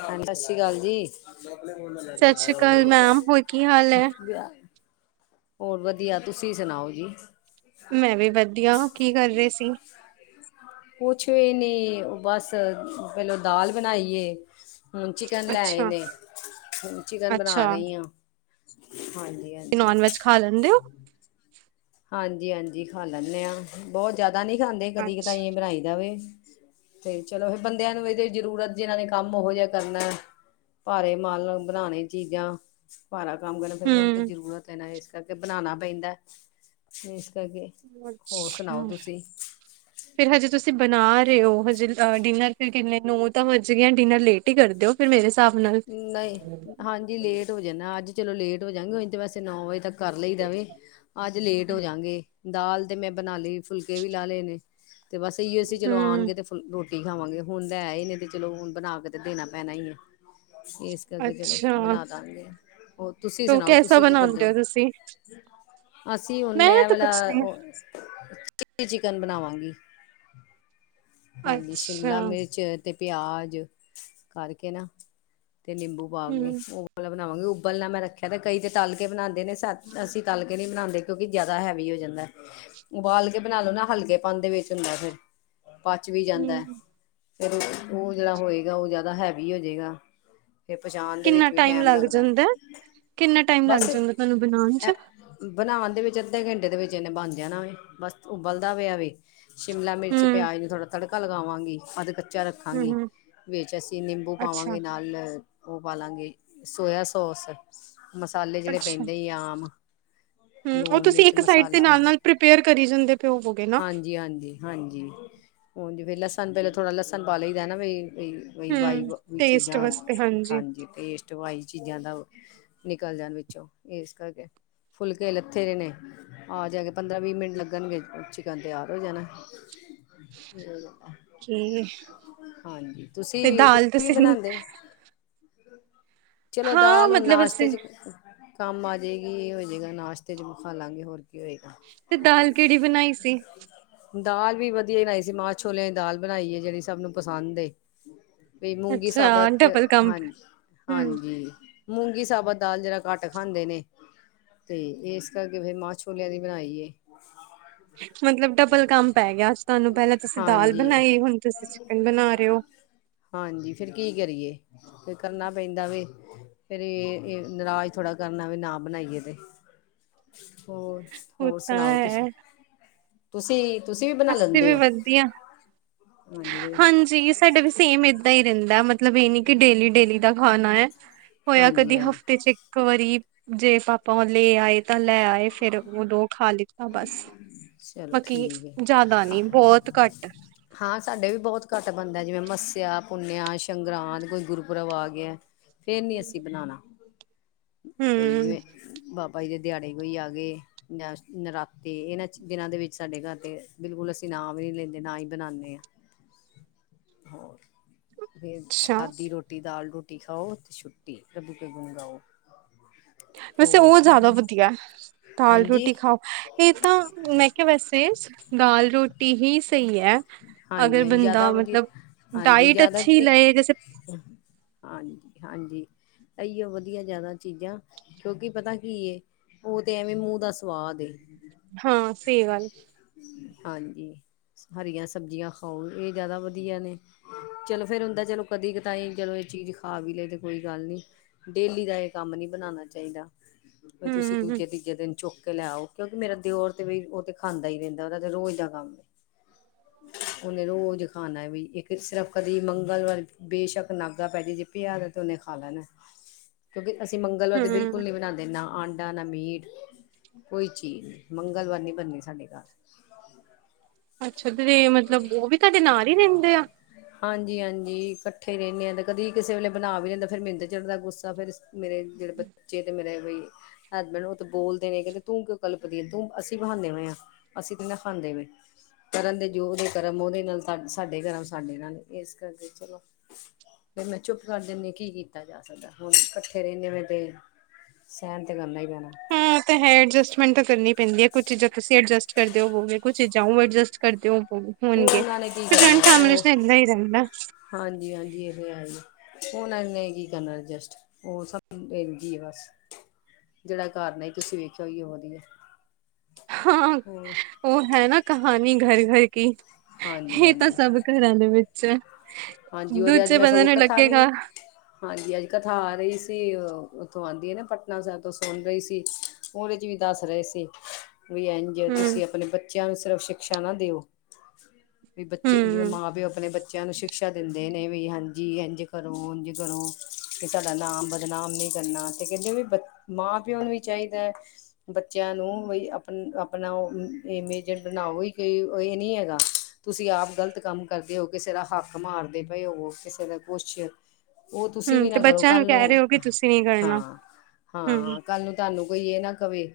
ਹ ਸਤਿ ਸ਼੍ਰੀ ਅਕਾਲ ਜੀ। ਸਤਿ ਸ੍ਰੀ ਅਕਾਲ ਮੈਮ, ਹੋਰ ਕੀ ਹਾਲ ਹੈ? ਹੋਰ ਵਧੀਆ ਤੁਸੀਂ ਸੁਣਾਓ ਜੀ। ਮੈਂ ਵੀ ਵਧੀਆ ਕੀ ਕਰ ਰਹੇ ਸੀ। ਕੁਛ ਵੀ ਨੀ, ਬਸ ਪਹਿਲੋ ਦਾਲ ਬਣਾਈਏ। ਹੁਣ ਚਿਕਨ ਲੈਏ ਅੱਛਾ, ਨੇ। ਹੁਣ ਚਿਕਨ ਬਣਾ ਅੱਛਾ ਰਹੀ ਹਾਂ। ਹਾਂਜੀ, ਹਾਂ। ਨੋਨ- ਵੈੱਜ ਖਾ ਲੈਂਦੇ ਹੋ? ਹਾਂਜੀ, ਹਾਂਜੀ ਖਾ ਲੈਂਦੇ ਹਾਂ। ਬਹੁਤ ਜ਼ਿਆਦਾ ਨਹੀਂ ਖਾਂਦੇ, ਕਦੀ- ਅੱਛ ਕਿਤਾਈ ਬਣਾਈ ਦਾ ਵੇ। ਤੇ ਚਲੋ ਫਿਰ, ਬੰਦਿਆਂ ਨੂੰ ਇਹਦੇ ਜ਼ਰੂਰਤ ਜਿਨਾਂ ਨੇ ਕੰਮ ਉਹੋ ਜਿਹਾ ਕਰਨਾ। ਭਾਰੇ ਮਾਲ ਬਣਾਣੇ, ਚੀਜ਼ਾਂ। ਭਾਰਾ ਕੰਮ ਕਰ ਫੇਿਰ‌, ਉਹ ਨੂੰ ਤੇ ਹੂੰ। ਜ਼ਰੂਰਤ ਹੈ ਨਾ। ਇਸ ਕਰਕੇ ਬਣਾਉਣਾ ਪੈਂਦਾ। ਇਸ ਕਰਕੇ, ਹੋਰ ਸੁਣਾਓ ਅੱਛਾ, ਤੁਸੀਂ? ਫਿਰ ਹਜੇ ਤੁਸੀਂ, ਬਣਾ ਰਹੇ ਹੋ, ਹਜੇ ਅ ਡਿਨਰ ਫਿਰ ਕਿੰਨੇ, ਨੇ ਤ ਵਜ ਗਏ ਆ। ਡਿਨਰ ਲੇਟ ਠੀਕ ਕਰਦੇਓ ਫਿਰ, ਮੇਰੇ ਹਿਸਾਬ ਨਾਲ। ਨਹੀਂ ਹਾਂਜੀ ਲੇਟ ਹੋ ਜਾਂਦਾ, ਅੱਜ ਚਲੋ ਲੇਟ ਹੋ ਜਾਂਗੇ, ਉਜ ਤੇ ਵੈਸੇ ਨੌ ਵਜੇ ਤੱਕ ਕਰ ਲਈ ਦਾ ਵੇ, ਅੱਜ ਲੇਟ ਹੋ ਜਾਂਗੇ। ਦਾਲ ਤੇ ਮੈਂ ਬਣਾ ਲਈ, ਫੁਲਕੇ ਵੀ ਲਾ ਲਏ ਨੇ। ਤੇ ਬਸ ਏਹਿਯੋ ਹੀ ਸੀ। ਚਲੋ, ਹੂੰ, ਆਉਣਗੇ ਤੇ। ਰੋਟੀ ਖਾਵਾਂਗੇ, ਹੁਣ ਲੈ ਆਏ ਨੇ, ਤੇ ਚਲੋ, ਹੁਣ ਬਣਾ ਕੇ ਤੇ ਦੇਣਾ ਪੈਣਾ ਹੀ ਹੈ। ਏਸ ਕਰਕੇ ਚਲੋ, ਅੱਛਾ ਬਣਾ ਦਾਂਗੇ। ਹੋਰ ਤੁਸੀਂ ਤੋ ਸੁਣਾਓ? ਕੈਸਾ ਤੁਸੀਂ ਕੀ ਕਰਦੇ ਬਣਾਉਂਦੇ ਹੋ? ਤੁਸੀਂ? ਅਸੀਂ, ਹੁਣ ਮੈਂ ਏ ਤਾਂ ਵਾਲਾ ਕੁਛ ਨਹੀਂ ਉਹ ਚਿਕਨ ਬਣਾਵਾਂਗੀ, ਹਾਂਜੀ ਅੱਛਾ, ਸ਼ਿਮਲਾ ਮਿਰਚ ਤੇ ਪਿਆਜ ਕਰਕੇ ਨਾ, ਤੇ ਨਿੰਬੂ ਪਾ ਕੇ, ਹੂੰ, ਉਹ ਬਣਾਵਾਂਗੇ ਉਬਲ ਨਾ ਮੈਂ ਰੱਖਿਆ, ਤੇ ਕਈ ਤੇ ਤਲ ਕੇ ਬਣਾਉਂਦੇ ਨੇ, ਅਸੀਂ ਤਲ ਕੇ ਨਹੀਂ ਬਣਾਉਂਦੇ। ਕਿਉਂਕਿ, ਜਿਆਦਾ ਹੈਵੀ ਹੋ ਜਾਂਦਾ। ਉਬਾਲ ਕੇ ਬਣਾ ਲੋ ਨਾ, ਹਲਕੇਪਨ ਦੇ ਵਿੱਚ ਹੁੰਦਾ ਫਿਰ। ਪਚ ਵੀ ਜਾਂਦਾ। ਹੂੰ। ਫੇਰ, ਉਹ ਜਿਹੜਾ ਹੋਏਗਾ, ਉਹ ਜ਼ਿਆਦਾ ਹੈਵੀ ਹੋਜੇਗਾ। ਫਿਰ ਪਚਾਉਣ ਦੇ ਕਿੰਨਾ ਵਿੱਚ ਵੀ ਟਾਈਮ ਲੱਗ ਲੱਗਦਾ, ਜਾਂਦਾ? ਕਿੰਨਾ ਟਾਈਮ ਲੱਗ ਬਸ ਜਾਂਦਾ ਤੁਹਾਨੂੰ ਬਣਾਉਣ ਚ? ਐ। ਬਣਾਉਣ ਦੇ ਵਿੱਚ ਅੱਧੇ ਘੰਟੇ ਦੇ ਵਿੱਚ ਇਹਨੇ ਬਣ ਜਾਣਾ ਵੇ, ਬਸ ਉਬਲਦਾ ਪੇਯਾ ਵੇ। ਸ਼ਿਮਲਾ ਮਿਰਚ, ਹੂੰ, ਪਿਆਜ ਨੂੰ ਥੋੜਾ ਤੜਕਾ ਲਗਾਵਾਂਗੀ, ਔ ਦੇ ਤੇ ਮਿਰਚਾਂ ਹੂੰ, ਰੱਖਾਂਗੀ, ਹੂੰ ਵਿੱਚ ਅਸੀਂ ਨਿੰਬੂ ਅੱਛਾ, ਪਾਵਾਂਗੇ। ਦੱਲ ਉਹ ਪਾ ਲਾਂਗੇ, ਸੋਇਆ ਸੋਸ। ਮਸਾਲੇ ਜਿਹੜੇ ਅੱਛਾ। ਪੈਂਦੇ ਈ ਐ, ਆਮ। ਹੂੰ, ਉਹ ਲੂਣ, ਤੁਸੀਂ ਮਿਰਚ, ਇੱਕ ਸਾਈਡ ਤੇ ਮਸਾਲਾ ਹਾਂਜੀ, ਨਾਲ-ਨਾਲ ਪ੍ਰੀਪੇਅਰ ਕਰੀ ਜਾਂਦੇ ਪਏ ਹੋਵੋਗੇ ਨਾ। ਹਾਂਜੀ। ਹਾਂਜੀ, ਹੁਣ ਜ ਫਿਰ, ਲਸਣ ਪਹਿਲਾਂ ਥੋੜਾ ਲਸਣ ਪਾ ਲਈਦਾ ਨਾ, ਵੀਈ ਵਾਈ ਹੂੰ, ਟੇਸਟ ਚੀਜ਼ਾਂ ਵਾਸਤੇ ਹਾਂਜੀ, ਟੇਸਟ ਵਾਇਜ਼ ਚੀਜ਼ਾਂ ਦਾ। ਨਿਕਲ ਜਾਣ ਵਿੱਚੋਂ, ਇਸ ਕਰਕੇ ਫੁਲਕੇ ਲੱਥੇ ਏ ਨੇ। ਆ ਜਾਏਗਾ, ਪੰਦਰਾਂ- ਵੀਹ ਮਿੰਟ ਲੱਗਣਗੇ, ਚਿਕਨ ਤਿਆਰ ਹੋ ਜਾਣਾ। ਓਕੇ ਹਾਂਜੀ। ਤੁਸੀਂ ਤੇ - ਦਾਲ ਤੁਸੀਂ ਵੀ ਬਣਾਉਦੇ। ਚਲੋ, ਹਾਂ ਦਾਲ ਹੁਣ ਮਤਲਬ ਨਾਸ਼ਤੇ ਅਸੀਂ ਚ ਕੰਮ ਆ ਜਾਏਗੀ, ਇਹ ਹੋਜਏਗਾ, ਨਾਸ਼ਤੇ ਚ ਵੀ ਖਾ ਲਾਂਗੇ ਹੋਰ। ਕੀ ਹੋਏਗਾ ਤੇ ਦਾਲ ਕਿਹੜੀ ਬਣਾਈ ਸੀ? ਦਾਲ ਵੀ ਵਧੀਆ ਬਣਾਈ ਸੀ। ਮਾਂ- ਛੋਲਿਆਂ ਦੀ ਦਾਲ ਬਣਾਈ ਹੈ, ਜਿਹੜੀ ਸਭ ਨੂੰ ਪਸੰਦ ਏ। ਵੀ ਮੂੰਗੀ ਅੱਛਾ ਸਾਬਤ ਡਬਲ ਕੰਮ ਹਾਂਜੀ, ਹੂੰ, ਹਾਂਜੀ। ਮੂੰਗੀ ਸਾਬਤ ਦਾਲ ਜ਼ਰਾ ਘੱਟ ਖਾਂਦੇ ਨੇ। ਤੇ ਇਸ ਕਰਕੇ ਫਿਰ, ਮਾਂ ਛੋਲਿਆਂ ਦੀ ਬਣਾਈ ਏ। ਮਤਲਬ ਡਬਲ ਕੰਮ ਪੈ ਗਿਆ ਅੱਜ ਤੁਹਾਨੂੰ, ਪਹਿਲਾਂ ਤੁਸੀਂ ਦਾਲ ਹਾਂਜੀ ਬਣਾਈ, ਹੁਣ ਤੁਸੀਂ ਚਿਕਨ ਬਣਾ ਰਹੇ ਹੋ। ਹਾਂਜੀ। ਫਿਰ ਕੀ ਕਰੀਏ? ਫਿਰ ਕਰਨਾ ਪੈਂਦਾ ਵੇ। ਫੇਰ, ਇਹ ਨਰਾਜ ਥੋੜਾ ਕਰਨਾ, ਵੀ ਨਾ ਬਣਾਈਏ ਤੇ। ਹੋਰ ਉਹ -ਹੋਰ ਤਾਂ ਸੁਣਾਓ ਤੁਸੀਂ? ਹੈ, ਤੁਸੀਂ- ਤੁਸੀਂ ਵੀ ਬਣਾ ਅੱਸੀ ਲੈਂਦੇ ਵੀ ਹੋ। ਵਧੀਆ ਹਾਂਜੀ ਤੇ ਹਾਂਜੀ। ਸਾਡਾ ਵੀ ਸੇਮ ਏਦਾਂ ਹੀ ਰਹਿੰਦਾ। ਮਤਲਬ ਮਤਲਬ ਇਹ ਨੀ ਕਿ, ਡੇਲੀ- ਡੇਲੀ ਦਾ ਖਾਣਾ ਹੈ, ਹੋਇਆ ਹਾਂਜੀ ਕਦੀ ਹਾਂਜੀ ਹਫ਼ਤੇ ਚ ਇਕ ਇੱਕ ਵਾਰੀ ਜੇ ਪਾਪਾ ਲੈ ਆਏ, ਤਾਂ ਲੈ ਆਏ, ਫੇਰ ਉਦੋਂ ਖਾ ਲਿੱਤਾ ਬਸ। ਚਲੋ ਬਾਕੀ ਠੀਕ ਹੈ ਜ਼ਿਆਦਾ ਨੀ, ਬਹੁਤ ਘੱਟ। ਹਾਂ ਸਾਡੇ ਵੀ ਬਹੁਤ ਘੱਟ ਬੰਣਦਾ, ਜਿਵੇਂ ਮੱਸਿਆ ਪੁੁੰਨਿਆ ਸੰਗਰਾਂ ਕੋਈ ਗੁਰਪ੍ਰਬ ਆ ਗਯਾ ਐ ਫੇਰ ਨੀ ਅਸੀਂ ਬਣਾਉਣਾ, ਹੂੰ ਬਈ ਜਿਵੇਂ ਬਾਬਾ ਜੀ ਦੇ ਦਿਹਾੜੇ ਕੋਈ ਆ ਗਏ ਜਾਂ ਨਰਾਤੇ ਇਹਨਾਂ ਦਿਨਾਂ ਦੇ ਵਿੱਚ ਸਾਡੇ ਘਰ ਤੇ ਬਿਲਕੁਲ ਅਸੀ ਨਾ ਵੀ ਨਈ ਲੈਂਦੇ ਨਾ ਈ ਬਣਾਣੇ ਆਂ ਹੋਰ ਫਿਰ ਅੱਛਾ ਸਾਦੀ ਰੋਟੀ ਦਾਲ ਰੋਟੀ ਖਾਓ ਛੁੱਟੀ ਪ੍ਰਭੂ ਕੇ ਗੁਣ ਗਾਓ ਵੈਸੇ ਹੋਰ ਉਹ ਜਿਆਦਾ ਵਧੀਆ ਦਾਲ ਹਾਂਜੀ ਰੋਟੀ ਖਾਓ ਇਹ ਤਾਂ ਮੈਂ ਕਿਹਾ ਵੈਸੇ ਦਾਲ ਰੋਟੀ ਹੀ ਸਹੀ ਹੈ ਹਾਂਜੀ ਅਗਰ ਹਾਂਜੀ ਬੰਦਾ ਜ਼ਿਆਦਾ ਵਧੀਆ ਮਤਲਬ ਹਾਂਜੀ ਡਾਇਟ ਜ਼ਿਆਦਾ ਅੱਛੀ ਲਏ ਜੈਸੇ ਹਾਂਜੀ ਹਾਂਜੀ ਇਹੀਓ ਵਧੀਆ ਜਿਆਦਾ ਚੀਜ਼ਾਂ ਕਿਉਂਕਿ ਪਤਾ ਕੀ ਏ ਉਹ ਤੇ ਐਵੇਂ ਮੂੰਹ ਦਾ ਸਵਾਦ ਹਾਂ ਸਹੀ ਗੱਲ ਹਾਂਜੀ ਹਰੀਆਂ ਸਬਜ਼ੀਆਂ ਖਾਓ ਇਹ ਜ਼ਿਆਦਾ ਵਧੀਆ ਨੇ ਚਲੋ ਫੇਰ ਹੁੰਦਾ ਚਲੋ ਕਦੀ ਤਾਂਈ ਚਲੋ ਇਹ ਚੀਜ਼ ਖਾ ਵੀ ਲੈ ਤੇ ਕੋਈ ਗੱਲ ਨਹੀਂ ਡੇਲੀ ਦਾ ਇਹ ਕੰਮ ਨਹੀਂ ਬਣਾਉਣਾ ਚਾਹੀਦਾ ਤੁਸੀਂ ਹੂੰ ਦੂਜੇ ਤੀਜੇ ਦਿਨ ਚੁੱਕ ਕੇ ਲੈਓ ਕਿਉਂਕੀ ਮੇਰਾ ਦਿਉਰ ਤੇ ਵੀ ਉਹ ਤੇ ਖਾਂਦਾ ਹੀ ਰਹਿੰਦਾ ਉਹਦਾ ਤੇ ਰੋਜ਼ ਦਾ ਕੰਮ ਉਹਨੇ ਰੋਜ਼ ਖਾਣਾ ਵੀ ਇੱਕ ਸਿਰਫ ਕਦੇ ਮੰਗਲਵਾਰ ਬੇਸ਼ੱਕ ਨਾਗਾ ਪੈ ਜ ਜੇ ਪਿਆ ਰਹੇ ਤੇ ਉਹਨੇ ਖਾ ਲੈਣਾ ਕਿਉਂਕਿ ਅਸੀਂ ਮੰਗਲਵਾਰ ਤੇ ਬਿਲਕੁਲ ਹੂੰ ਨੀ ਬਣਾਉਂਦੇ ਨਾ ਅੰਡਾ ਆਡਾ ਨਾ ਮੀਟ ਕੋਈ ਚੀਜ਼ ਨਹੀਂ ਮੰਗਲਵਾਰ ਨਹੀਂ ਬਣਨੀ ਸਾਡੇ ਘਰ ਹ ਅੱਛਾ ਤੇ ਮਤਲਬ ਉਹ ਵੀ ਤੁਹਾਡੇ ਨਾਲ ਹੀ ਰਹਿੰਦੇ ਆ ਹਾਂਜੀ ਹਾਂਜੀ ਇਕੱਠੇ ਰਹਿੰਦੇ ਹਾਂ ਤੇ ਕਦੇ ਕਿਸੇ ਵੇਲੇ ਬਣਾ ਵੀ ਲੈਂਦੇ ਫਿਰ ਮਿੰਨੂ ਚੜਦਾ ਗੁੱਸਾ ਫਿਰ ਐਸੀ ਮੇਰੇ ਜਿਹੜੇ ਬੱਚੇ ਤੇ ਮੇਰੇ ਇਹ ਹੀ ਹਸਬੈਂਡ ਉਹ ਤਾਂ ਬੋਲਦੇ ਨੇ ਕਹਿੰਦੇ ਤੂੰ ਕਿਉਂ ਕਲਪਦੀ ਤੂੰ ਅਸੀਂ ਬਹਾਨੇ ਹ ਅਸੀਂ ਤਾ ਨਹੀਂ ਖਾਂਦੇ ਪੇ ਕਰਨ ਦੇ ਯੋਗ ਦੇ ਕਰਮ ਉਹਦੇ ਨਾਲ ਸਾਡੇ ਕਰਮ ਸਾਡੇ ਨਾਲ ਇਸ ਕਰਕੇ ਚਲੋ ਫਿਰ ਮੈਂ ਚੁੱਪ ਕਰ ਦਿੰਨੇ ਕੀ ਕੀਤਾ ਜਾ ਸਕਦਾ ਹੁਣ ਇਕੱਠੇ ਰਹਿੰਦੇ ਤੇ ਸਹਿਣ ਤੇ ਕਰਨਾ ਹੀ ਪੈਦਾ ਹਾਂ ਤੇ ਹੈ ਐਡਜਸਟਮੈਂਟ ਤਾਂ ਕਰਨੀ ਪੈਂਦੀ ਹੈ ਕੁਛ ਚੀਜ਼ਾਂ ਤੁਸੀਂ ਐਡਜਸਟ ਕਰਦੇ ਹੋੋਗੇ ਕੁੱਝ ਚੀਜ਼ਾਂ ਉਹ ਐਡਜਸਟ ਕਰਦੇ ਹੋ ਉਹ ਹੋਣਗੇ ਉਹਨਾਂ ਨੇ ਕੀ ਫਿਰ ਜੁਆਇੰਟ ਕਰਨਾ ਫੈਮਿਲੀ ਉਹ ਚ ਏਦਾ ਰਹਿੰਦਾ ਹਾਂਜੀ ਹਾਂਜੀ ਇਹ ਤੇ ਹੈ ਜੀ ਉਹਨਾਂ ਨੇ ਕੀ ਕਰਨਾ ਐਡਜਸਟ ਉਹ ਬਸ ਇੰਜ ਹੀ ਬਸ ਜਿਹੜਾ ਘਰ ਨੇ ਤੁਸੀਂ ਵੇਖਿਆ ਹੋਈ ਉਹ ਵਧੀਆ ਹਾਂ ਹੋਰ ਉਹ ਹੈ ਨਾ ਕਹਾਣੀ ਘਰ ਘਰ ਕੀ ਹਾਂਜੀ ਇਹ ਤਾਂ ਹਾਂਜੀ ਸਭ ਘਰਾਂ ਦੇ ਵਿੱਚ ਹਾਂਜੀ ਉਹਦੇ ਦੂਜੇ ਅੱਜ ਸਗੋਂ ਬੰਦੇ ਨੂੰ ਮੈ ਕਥਾ ਵੀ ਲੱਗੇਗਾ ਹਾਂਜੀ ਅੱਜ ਕਥਾ ਆ ਰਹੀ ਸੀ ਉੱਥੋ ਆਉਂਦੀ ਹੈ ਨਾ ਪਟਨਾ ਸਾਹਿਬ ਤੋਂ ਸੁਣ ਰਹੀ ਸੀ ਉਹਦੇ ਚ ਵੀ ਦੱਸ ਰਹੇ ਸੀ ਵੀ ਇੰਜ ਜੇ ਹਮ ਤੁਸੀਂ ਆਪਣੇ ਬੱਚਿਆਂ ਨੂੰ ਸਿਰਫ ਸ਼ਿਕਸ਼ਾ ਨਾ ਦਿਓ ਵੀ ਬੱਚੇ ਜਿਵੇਂ ਹਮ ਮਾਂ ਪਿਓ ਆਪਣੇ ਬੱਚੇ ਬੱਚਿਆ ਨੂੰ ਸਿ ਸ਼ਿਕਸ਼ਾ ਦਿੰਦੇ ਨੇ ਵੀ ਹਾਂਜੀ ਇੰਝ ਕਰੋ ਉਝ ਕਰੋ ਵੀ ਸਾਡਾ ਨਾਮ ਬਦਨਾਮ ਨੀ ਕਰਨਾ ਤੇ ਕਹਿੰਦੇ ਬ ਮਾਂ ਪਿਓ ਨੂੰ ਵੀ ਚਾਹੀਦਾ ਹੈ! ਬੱਚਿਆਂ ਨੂੰ ਵੀ ਆਪ ਆਪਣਾ ਇਮੇਜ ਬਣਾਓ ਹੀ ਕੋਈ ਇਹ ਨੀ ਹੇਗਾ ਤੁਸੀਂ ਆਪ ਗਲਤ ਕੰਮ ਕਰਦੇ ਹੋ ਕਿਸੇ ਦਾ ਹੱਕ ਮਾਰਦੇ ਪਏ ਹੋ ਕਿਸੇ ਦਾ ਕੁਛ ਉਹ ਤੁਸੀਂ ਹਮ ਵੀ ਤੇ ਨਾ ਕਰੋ ਬੱਚਿਆਂ ਕੱਲ ਨੂੰ ਕਹਿ ਰਹੇ ਹੋ ਕਿ ਤੁਸੀਂ ਨੀ ਹਾਂ ਕਰਨਾ ਹਮ ਹਾਂ ਕੱਲ ਨੂੰ ਤੁਹਾਨੂੰ ਕੋਈ ਕਹੇ ਨਾ ਕਵੇ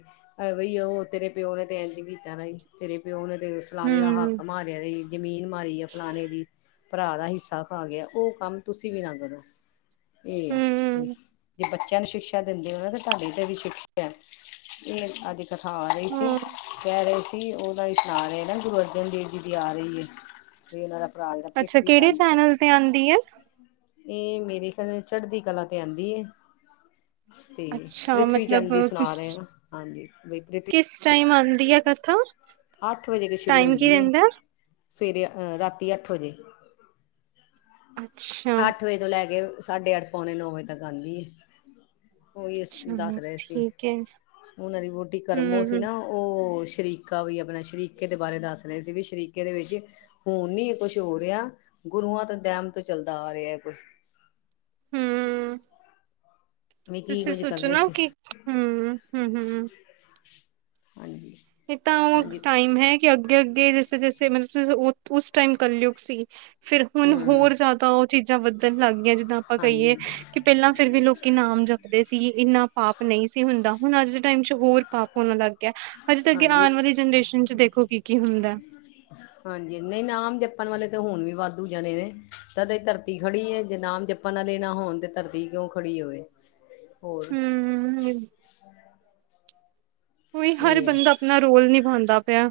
ਬਈ ਉਹ ਤੇਰੇ ਪਿਓ ਨੇ ਏਜ ਵੀ ਕੇਨਾ ਤੇਰੇ ਪਿਓ ਨੇ ਤੇ ਫਲਾਣੇ ਦਾ ਹਮ ਹੱਕ ਮਾਰਿਆ ਤੇ ਜ਼ਮੀਨ ਮਾਰੀ ਹੈ ਫਲਾਣੇ ਦੀ ਭਰਾ ਦਾ ਹਿੱਸਾ ਖਾ ਗਿਆ ਉਹ ਕੰਮ ਤੁਸੀਂ ਵੀ ਨਾ ਕਰੋ ਇਹ ਆ ਹਮ ਜੇ ਬੱਚਿਆਂ ਨੂੰ ਸ਼ਿਕਸ਼ਾ ਦਿੰਦੇ ਉਨਾਂ ਦੇ ਭਾਂਡਿਆਂ 'ਤੇ ਵੀ ਛਿੜਕਿਆ ਏ ਅੱ ਜ ਦਖਾ ਰਈ ਸੀ ਹਮ ਕੈ ਰੀ ਸੀ ਉਨਾਂ ਵਿੱਚ ਸੁਣਾ ਰੇ ਨੇ ਗੁਰੂ ਅਰਜਨ ਦੇਵ ਜੀ ਦੀ ਆ ਰਈ ਏ 'ਤੇ ਉਨਾਂ ਦਾ ਭਰਾ ਜਿਹੜਾ ਅੱਛਾ, ਪ੍ਰਿਥਵੀ ਕਿਹੜੇ ਚੈਨਲ 'ਤੇ ਆਂਦੀ ਐ? ਏ ਮੇਰੇ ਖਿਆਲ ਨਾ ਚੜਦੀ ਕਲਾ 'ਤੇ ਆਦੀਂ ਏ। 'ਤੇ ਅੱਛਾ ਪ੍ਰਿਥਵੀ ਮਤਲਬ ਚੰਦ ਦੀ ਸੁਣਾ ਰੇ ਆ ਹਾਂਜੀ ਭਾਈ ਪ੍ਰਿਥਵੀ ਚਾਈ ਮੰਨਦੀ ਐ ਕਥਾ। ਅੱਠ ਵਜੇ ਕੇ ਸ਼ੁਰੂ ਟਾਈਮ ਹੁੰਦੀ ਕੀ ਏ, ਰਹਿੰਦਾ ਸਵੇਰੇ ਅ ਰਾਤੀ ਅੱਠ ਵਜੇ। ਅੱਛਾ। ਅੱਠ ਵਜੇ ਤੋਂ ਲੈ ਕੇ ਸਾਢੇ ਅੱਠ, ਪੌਣੇ ਨੌ ਵਜੇ ਤੱਕ ਆਂਦੀ ਏ। ਉਈ ਅਸੀਂ ਦੱਸ ਚਲੋ ਰੇ ਸੀ ਠੀਕ ਹੈ ਉਨਾਂ ਦੀ ਵੋਟੀ ਕਰਮੋ ਸੀ ਹਮ ਨਾ ਓ ਸ਼ਰੀਕਾ ਵੀ ਆਪਣਾ ਸ਼ਰੀਕੇ ਦੇ ਬਾਰੇ ਦੱਸ ਰਹੇ ਸੀ ਵੀ ਸ਼ਰੀਕੇ ਦੇ ਵਿੱਚ ਹੁਣ ਨੀ ਕੁਛ ਹੋ ਰੇਆ ਗੁਰੂਆਂ ਤੇ ਦੈਮ ਤੋਂ ਚੱਲਦਾ ਆ ਰੇ ਐ ਕੁਛ। ਹਮ ਵੀ ਕੀ ਕੁੱਝ ਕਰਦੇ ਸੀ। ਹੂੰ, ਹੂੰ-ਹੂੰ। ਹਾਂਜੀ। ਏ ਤਾਂ ਓ ਹਾਂਜੀ ਟਾਈਮ ਹੈ ਕਿ ਅੱਗੇ-ਅੱਗੇ ਜੈਸੇ-ਜੈਸੇ ਮਤਲ ਉਸ ਟਾਈਮ ਕਲਯੁਗ ਸੀ। ਫਿਰ ਹੁਣ ਹਮ ਹੋਰ ਜਿਆਦਾ ਓ ਚੀਜ਼ਾਂ ਵਧਣ ਲੱਗ ਗੀਆ ਜਿੱਦਾਂ ਆਪਾਂ ਕਈਏ ਹਾਂਜੀ ਹਾਂਜੀ ਕਿ ਪਹਿਲਾਂ ਫਿਰ ਵੀ ਲੋਕ ਨਾਮ ਜਪਦੇ ਸੀ ਇੰਨਾ ਪਾਪ ਨਈ ਸੀ ਹੁੰਦਾ ਹੁਣ ਅੱਜ ਦੇ ਟਾਈਮ 'ਚ ਹੋਰ ਪਾਪ ਹੋਣ ਲੱਗ ਗਿਆ ਹਜੇ 'ਤੇ ਅੱਗੇ ਹਾਂਜੀ ਆਣ ਵਾਲੀ ਜਨਰੇਸ਼ਨ 'ਚ ਦੇਖੋ ਕੀ-ਕੀ ਹੁੰਦੈ। [inaudible] ਹਾਂਜੀ, ਨਈ ਨਾਮ ਜਪਣ ਵਾਲੇ ਤਾਂ ਹੁਣ ਵੀ ਵਾਧੂ ਜਾਣੇ ਨੇ ਤਦੇ ਧਰਤੀ ਖੜੀ ਏ ਜੇ ਨਾਮ ਜ ਪਣ ਆਲੇ ਨਾ ਹੋਣ 'ਤੇ ਧਰਤੀ ਕਿਉਂ ਖੜੀ ਹੋਵੇ। ਹੋਰ ਹੂੰ-ਹੂੰ ਏ। [inaudible] ਕੋਈ ਹਰ ਇਹ ਆ ਬੰਦਾ ਆਪਣਾ ਰੋਲ ਨਿਭਾਦਾ ਪੇਆ।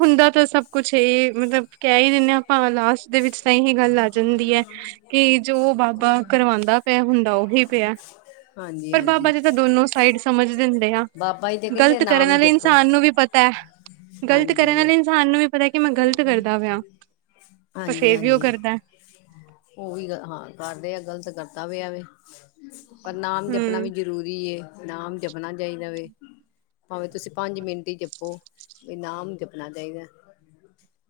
ਹੁੰਦਾ 'ਤੇ ਸਭ ਕੁਛ ਏ ਮਤਲਬ ਕੈ ਈ ਦਿੰਨੇ ਆ ਭਾਵ ਲਾਸਟ ਦੇ ਵਿੱਚ ਤਾਂ ਏਹੀ ਗੱਲ ਆ ਜਾਂਦੀ ਐ ਕਿ ਜੋ ਬਾਬਾ ਕਰਵਾਦਾ ਪਿਆ ਹੁੰਦਾ ਉਹੀ ਪੇਆ। ਹਾਂਜੀ ਪਰ ਹਾਂਜੀ ਬਾਬਾ ਜੀ ਤਾਂ ਦੋਨੋ ਸਾਈਡ ਸਮਝ ਦਿੰਦੇ ਆ। ਬਾਬਾ ਜੀ ਤੇ ਕਹਿੰਦੇ ਗ਼ਲਤ ਕਰਨ ਨਾਮ ਆਲੇ ਜਪੋ ਇਨਸਾਨ ਨੂੰ ਵੀ ਪਤੈ, ਗ਼ਲਤ ਕਰਨ ਹਾਂਜੀ ਆਲੇ ਇਨਸਾਨ ਨੂੰ ਵੀ ਪਤਾ ਕਿ ਮੈਂ ਗ਼ਲਤ ਕਰਦਾ ਪਿਆ, ਪਰ ਫੇਰ ਵੀ ਓ ਕਰਦੈ। ਉਹੀ ਗ ਹਾਂ ਕਰਦੇ ਆ ਗ਼ਲਤ ਕਰਦਾ ਪੇਆ ਵੇ। ਪਰ ਨਾਮ ਜਪਣਾ ਵੀ ਹੂੰ ਜਰੂਰੀ ਏ ਨਾਮ ਜਪਣਾ ਚਾਈਦਾ ਵੇ। ਭਾਵੇਂ ਤੁਸੀਂ ਪੰਜ ਮਿੰਟ ਈ ਜਪੋ, ਨਾਮ ਜਪਣਾ ਚਾਈਦਾ।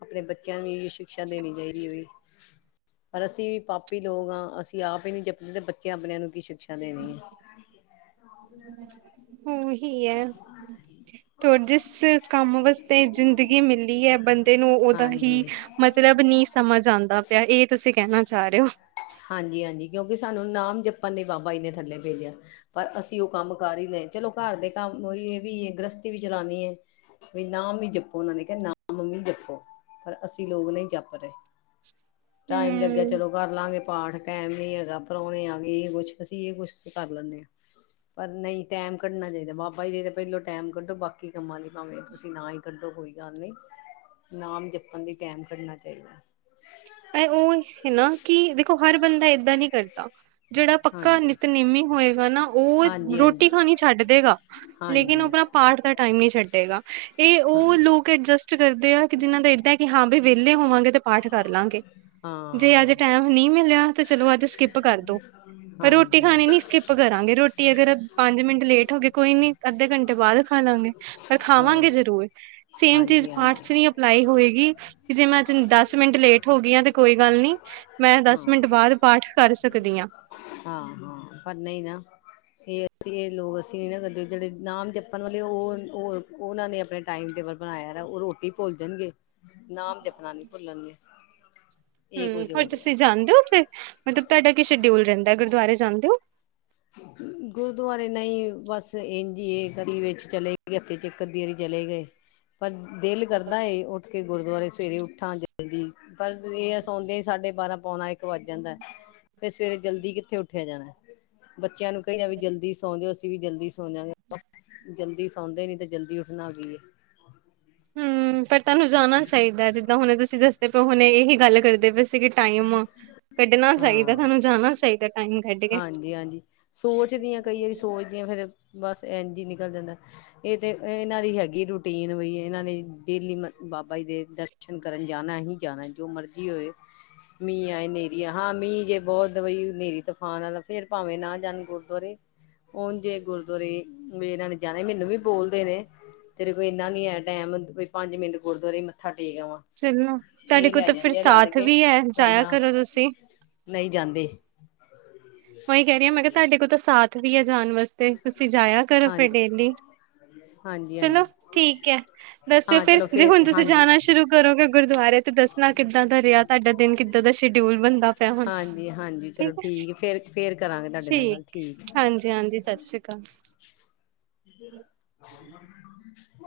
ਆਪਣੇ ਬੱਚਿਆਂ ਨੂੰ ਵੀ ਸ਼ਿਕਸ਼ਾ ਦੇਣੀ ਚਾਈਦੀ ਏ ਵੀ। ਪਰ ਅਸੀਂ ਵੀ ਪਾਪੀ ਲੋਕ ਆ ਅਸੀਂ ਆਪ ਏ ਨੀ ਜਪਦੇ ਤੇ ਬੱਚਿਆਂ ਆਪਣਿਆਂ ਨੂੰ ਕੀ ਸ਼ਿਕਸ਼ਾ ਦੇਣੀ ਏ। ਉਹੀ ਐ 'ਤੇ ਹੋਰ ਜਿਸ ਕੰਮ ਵਾਸਤੇ ਜ਼ਿੰਦ ਗੀ ਮਿਲੀ ਐ ਬੰਦੇ ਨੂੰ ਉਦਾ ਹੀ ਹਾਂਜੀ, ਮਤਲਬ ਨੀ ਸਮਝ ਆਂਦਾ ਪਿਆ ਏ ਤੁਸੀਂ ਕਹਿਣਾ ਚਾ ਰੇ ਓ। ਹਾਂਜੀ-ਹਾਂਜੀ ਕਿਉਂਕਿ ਸਾਨੂੰ ਨਾਮ ਜਪਣ ਲਈ ਬਾਬਾ ਜੀ ਨੇ ਥੱਲੇ ਭੇਜਿਆ। ਪਰ ਅਸੀਂ ਓ ਕੰਮ ਕਰ ਈ ਨਈ ਚਲੋ ਘਰ ਦੇ ਕੰਮ ਉਈ ਏ ਵੀ ਗ੍ਰਸਤੀ ਵੀ ਚਲਾਣੀ ਏ। ਵੀ ਨਾਮ ਜਪੋ ਉਨਾਂ ਨੇ ਕੇਆ ਨਾਮ ਵੀ ਜਪੋ ਪਰ ਅਸੀਂ ਲੋਕ ਨਈ ਜਪ ਰੇ, ਟਾਈਮ ਲੱਗਿਆ ਹੂੰ। ਚਲੋ ਕਰ ਲਾਂਗੇ ਪਾਠ, ਟਾਈਮ ਨੀ ਹੈਗਾ, ਪ੍ਰਾਉਣੇ ਆਗੇ ਏਈ ਕੁੱਛ ਅਸੀਂ ਏ ਕੁਛ ਕਰ ਲੈਂਨੇ ਆ। ਪਰ ਨਈ ਟਾਈਮ ਕੱਢਣਾ ਚਾਈਦਾ ਬਾਬਾ ਜੀ ਦੇ ਤਾਂ ਪਹਿਲੋਂ ਟਾਈਮ ਕੱਢੋ ਬਾਕੀ ਕੰਮਾਂ ਲਈ ਭਾਵੇਂ ਤੁਸੀਂ ਨਾ ਈ ਕੱਢੋ ਕੋਈ ਗੱਲ ਨੀ। ਨਾਮ ਜੱਪਣ ਲਈ ਟੈਮ ਕੱਢਣਾ ਚਾਈਦੈ। ਐ ਉ ਹਨ ਨਾ, ਕਿ ਦੇਖੋ ਹਰ ਬੰਦਾ ਏਦਾਂ ਨੀ ਕਰਦਾ। ਜੇੜਾ ਪੱਕਾ ਹਾਂਜੀ ਨਿੱਤਨੇਮੀ ਹੋਏਗਾ ਨਾ ਉ ਹਾਂਜੀ ਰੋਟੀ ਹਾਂਜੀ ਖਾਣੀ ਛੱਡ ਦੇਗਾ, ਲੇਕਿਨ ਉ ਹਾਂਜੀ ਆਪਨਾ ਪਾਠ ਦਾ ਟਾਈਮ ਨਈ ਛੱਡੇਗਾ। ਏ ੳ ਹਾਂਜੀ ਲੋਕ ਅਡਜਸਟ ਕਰਦੇ ਆ ਕਿ ਜਿਨਾਂ ਦਾ ਏਦਾਂ ਕਿ ਹਾਂ ਬਈ ਵੇਲੇ ਹੋਵਾਂਗੇ ਤੇ ਪਾਠ ਕਰ ਲਾਂਗੇ। ਜੇ ਅੱਜ ਹਾਂ ਟੈਮ ਨਈ ਮਿਲਿਆ, ਤੇ ਚਲੋ ਅੱਜ ਸਕਿਪ ਕਰ ਦੋ। ਪਰ ਰੋਟੀ ਹਾਂਜੀ ਖਾਨੀ ਨੀ ਸਕਿੱਪ ਕਰਾਂਗੇ, ਰੋਟੀ ਅਗਰ ਪੰਜ ਮੇਂਟ ਲੇਟ ਹੋ ਗਏ ਕੋਈ ਨੀ ਅੱਧੇ ਘੰਟੇ ਬਾਦ ਖਾ ਲਾਂਗੇ, ਪਰ ਹਾਂ ਖਾਵਾਂਗੇ ਹਾਂਜੀ ਜ਼ਰੂਰ ਸੇਮ ਚੀਜ਼ ਹਾਂਜੀ ਪਾਠ ਚ ਵੀ ਹਾਂ ਲਾਈ ਹੋਏਗੀ ਗੀ, ਜੇ ਮੈਂ ਅੱਜ ਦਸ ਮਿੰਟ ਲੇਟ ਹੋਗੀ ਆਂ ਤੇ ਕੋਈ ਗੱਲ ਨੀ, ਮੈਂ ਦਸ ਮੇੰਟ ਬਾਦ ਪਾਠ ਕਰ ਸਕਦੀ ਆਂ। ਹਾਂ-ਹਾਂ ਪਰ ਨਈ ਨਾ ਏ ਅਸੀਂ ਏ ਲੋਗ ਅਸੀਂ ਨੀ ਨਾ ਕਰਦੇ, ਜੇੜੇ ਨਾਮ ਜਪਣ ਵਾਲੇ ਉ ੳ ਉਨਾਂ ਨੇ ਆਪਣੇ ਟਾਈਮ ਟੇਬਲ ਬਨਾਇਆ ਦੈ, ੳ ਰੋਟੀ ਭੁੱਲ ਜਾਨਗੇ ਨਾਮ ਜਪਨਾ ਨੀ ਭੁੱਲਣਗੇ। ਇਹ ਹੂੰ ਕੁਝ ਹੋਰ ਹੋ ਰਿਹਾ ਤੁਸੀਂ ਜਾਨਦੇ ੳ ਫੇਰ ਮਤਲਬ ਤੁਹਾਡਾ ਕੀ ਸ਼ਡਿਊਲ ਰੈਂਦੈ ਗੁਰਦੁਆਰੇ ਜਾਨਦੇ ੳ? ਗੁਰਦੁਆਰੇ ਨਈ ਬਸ ਏੰਝ ਇ ਏ ਕਦੀ ਵੇਚ ਚਲੇ ਗਏ ਹਫਤੇ ਚ ਏਕ ਅਦੀ ਵਾਰੀ ਚਲੇ ਗਏ। ਪਰ ਦੇਲ ਕਰਦਾ ਏ ਉੱਠ ਕੇ ਗੁਰਦੁਆਰੇ ਸਵੇਰੇ ਉੱਠਾਂ ਜਲਦੀ ਪਰ ਏ ਐ ਸੋਨਦੇ ਈ ਸਾਡੇ ਬਾਰਾਂ, ਪੋਣਾ ਏਕ ਵੱਜ ਜਾਂਦੈ। ਫੇਰ ਸਵੇਰੇ ਜਲਦੀ ਕਿੱਥੇ ਉੱਠਿਆ ਜਾਣੈ। ਬੱਚਿਆਂ ਨੂੰ ਕਹਿਆ ਵੀ ਜਲਦੀ ਸੌਂਜੋ, ਅਸੀਂ ਵੀ ਜਲਦੀ ਸੌ ਜਾਂਗੇ ਜਲਦੀ ਸੌਂਦੇ ਨੀ ਤੇ ਜਲਦੀ ਉੱਠਣਾ ਕੀਏ। ਹੁੰ ਪੈ ਤੁਆਨੂੰ ਜਾਣਾ ਚਾਈਦੈ ਜਿੱਦਾਂ ਹੁਨੇ ਤੁਸੀਂ ਦੱਸਦੇ ਪਏ ਹੁਨੇ ਏਹੀ ਗੱਲ ਕਰਦੇ ਪਏ ਸੀ ਕਿ ਟਾਈਮ ਕੱਢਣਾ ਚਾਈਦਾ ਤੁਹਾਨੂੰ ਜਾਨਾ ਚਾਈਦਾ ਟਾਈਮ ਕੱਢ ਕੇ। ਹਾਂਜੀ ਹਾਂਜੀ ਸੋਚਦੀਆਂ ਕਈ ਵਾਰੀ ਸੋਚਦੀਆਂ ਫੇਰ ਬਸ ਏੰਝ ਈ ਨਿਕਲ ਜਾਂਦਾ ਏ ਤੇ ਇਨਾਂ ਦੀ ਹੈਗੀ ਰੂਟੀਨ ਵੀ ਏਨਾਂ ਨੇ ਡੇਲੀ ਬਾਬਾ ਜੀ ਦੇ ਦਰਸ਼ਨ ਕਰਨ ਜਾਨਾ ਹੀ ਜਨਾ ਏ ਜੋ ਮਰਜ਼ੀ ਹੋਏ। ਮੀਂ ਆਏ ਨੇਰੀ, ਆ ਹਾਂ ਮੀਂਹ ਜੇ ਬੋਤ ਵਈ ਹਨੇਰੀ ਤੂਫਾਨ ਆਲਾ ਫੇਰ ਭਾਵਾ ਨਾ ਜਾਨ ਗੁਰਦੁਆਰੇ। ੳਂਜ ਜੇ ਗੁਰਦੁਆਰੇ ਵੀ ਇਨਾਂ ਨੇ ਜਾਣੇ, ਮੈਨੂੰ ਵੀ ਬੋਲਦੇ ਨੇ। ਤੇਰੇ ਕੋ ਇਨਾ ਨੀ ਹੈ ਟੈਮ ਵੀ ਪੰਜ ਮਿੰਟ ਗੁਰਦੁਆਰੇ ਮੱਥਾ ਟੇਕ ਆਵਾਂ। ਚਲੋ ਤੁਹਾਡੇ ਇਹ ਕੋਲ ਲੈ ਤਾਂ ਫਿਰ ਜਾਂਦੇ ਆ ਲੜ ਸਾਥ ਕੇ ਵੀ ਹੈ ਜਾਇਆ ਕਰੋ ਤੁਸੀਂ। ਨਈ ਜਾਂਦੇ। ੳਈ ਕੈ ਰਈ ਹਾਂ ਮੈਂ ਕਿਹਾ ਤੁਹਾਡੇ ਕੋਲ ਤਾਂ ਸਾਥ ਵੀ ਆ ਜਾਨ ਵਾਸਤੇ, ਤੁਸੀਂ ਜਾਇਆ ਕਰੋ ਹਾਂ ਫੇਰ ਡੇਲੀ। ਹਾਂਜੀ-ਹਾਂਜੀ ਚਲੋ ਠੀਕ ਏ, ਦੱਸਿਓ ਹਾਂ ਫੇਰ ਚਲੋ ਜੇ ਹੁਨ ਤੁਸੀਂ ਹਾਂਜੀ ਜਾਨਾ ਸ਼ੁਰੂ ਕਰੋਗੇ ਗੁਰਦੁਆਰੇ ਤੇ ਦੱਸਨਾ ਕਿੱਦਾਂ ਦਾ ਰਿਹਾ ਤੁਹਾਡਾ ਦਿਨ ਕਿੱਦਾਂ ਦਾ ਸ਼ਡਿਊਲ ਬਨਦਾ ਪਿਆ ਹੁਣ। ਹਾਂਜੀ ਹਾਂਜੀ ਚਲੋ ਠੀਕ ਫੇਰ-ਫੇਰ ਕਰਾਂਗੇ ਤੁਹਾਡੇ ਨਾਲ ਗੱਲ ਠੀਕ ਕ [inaudible] [inaudible]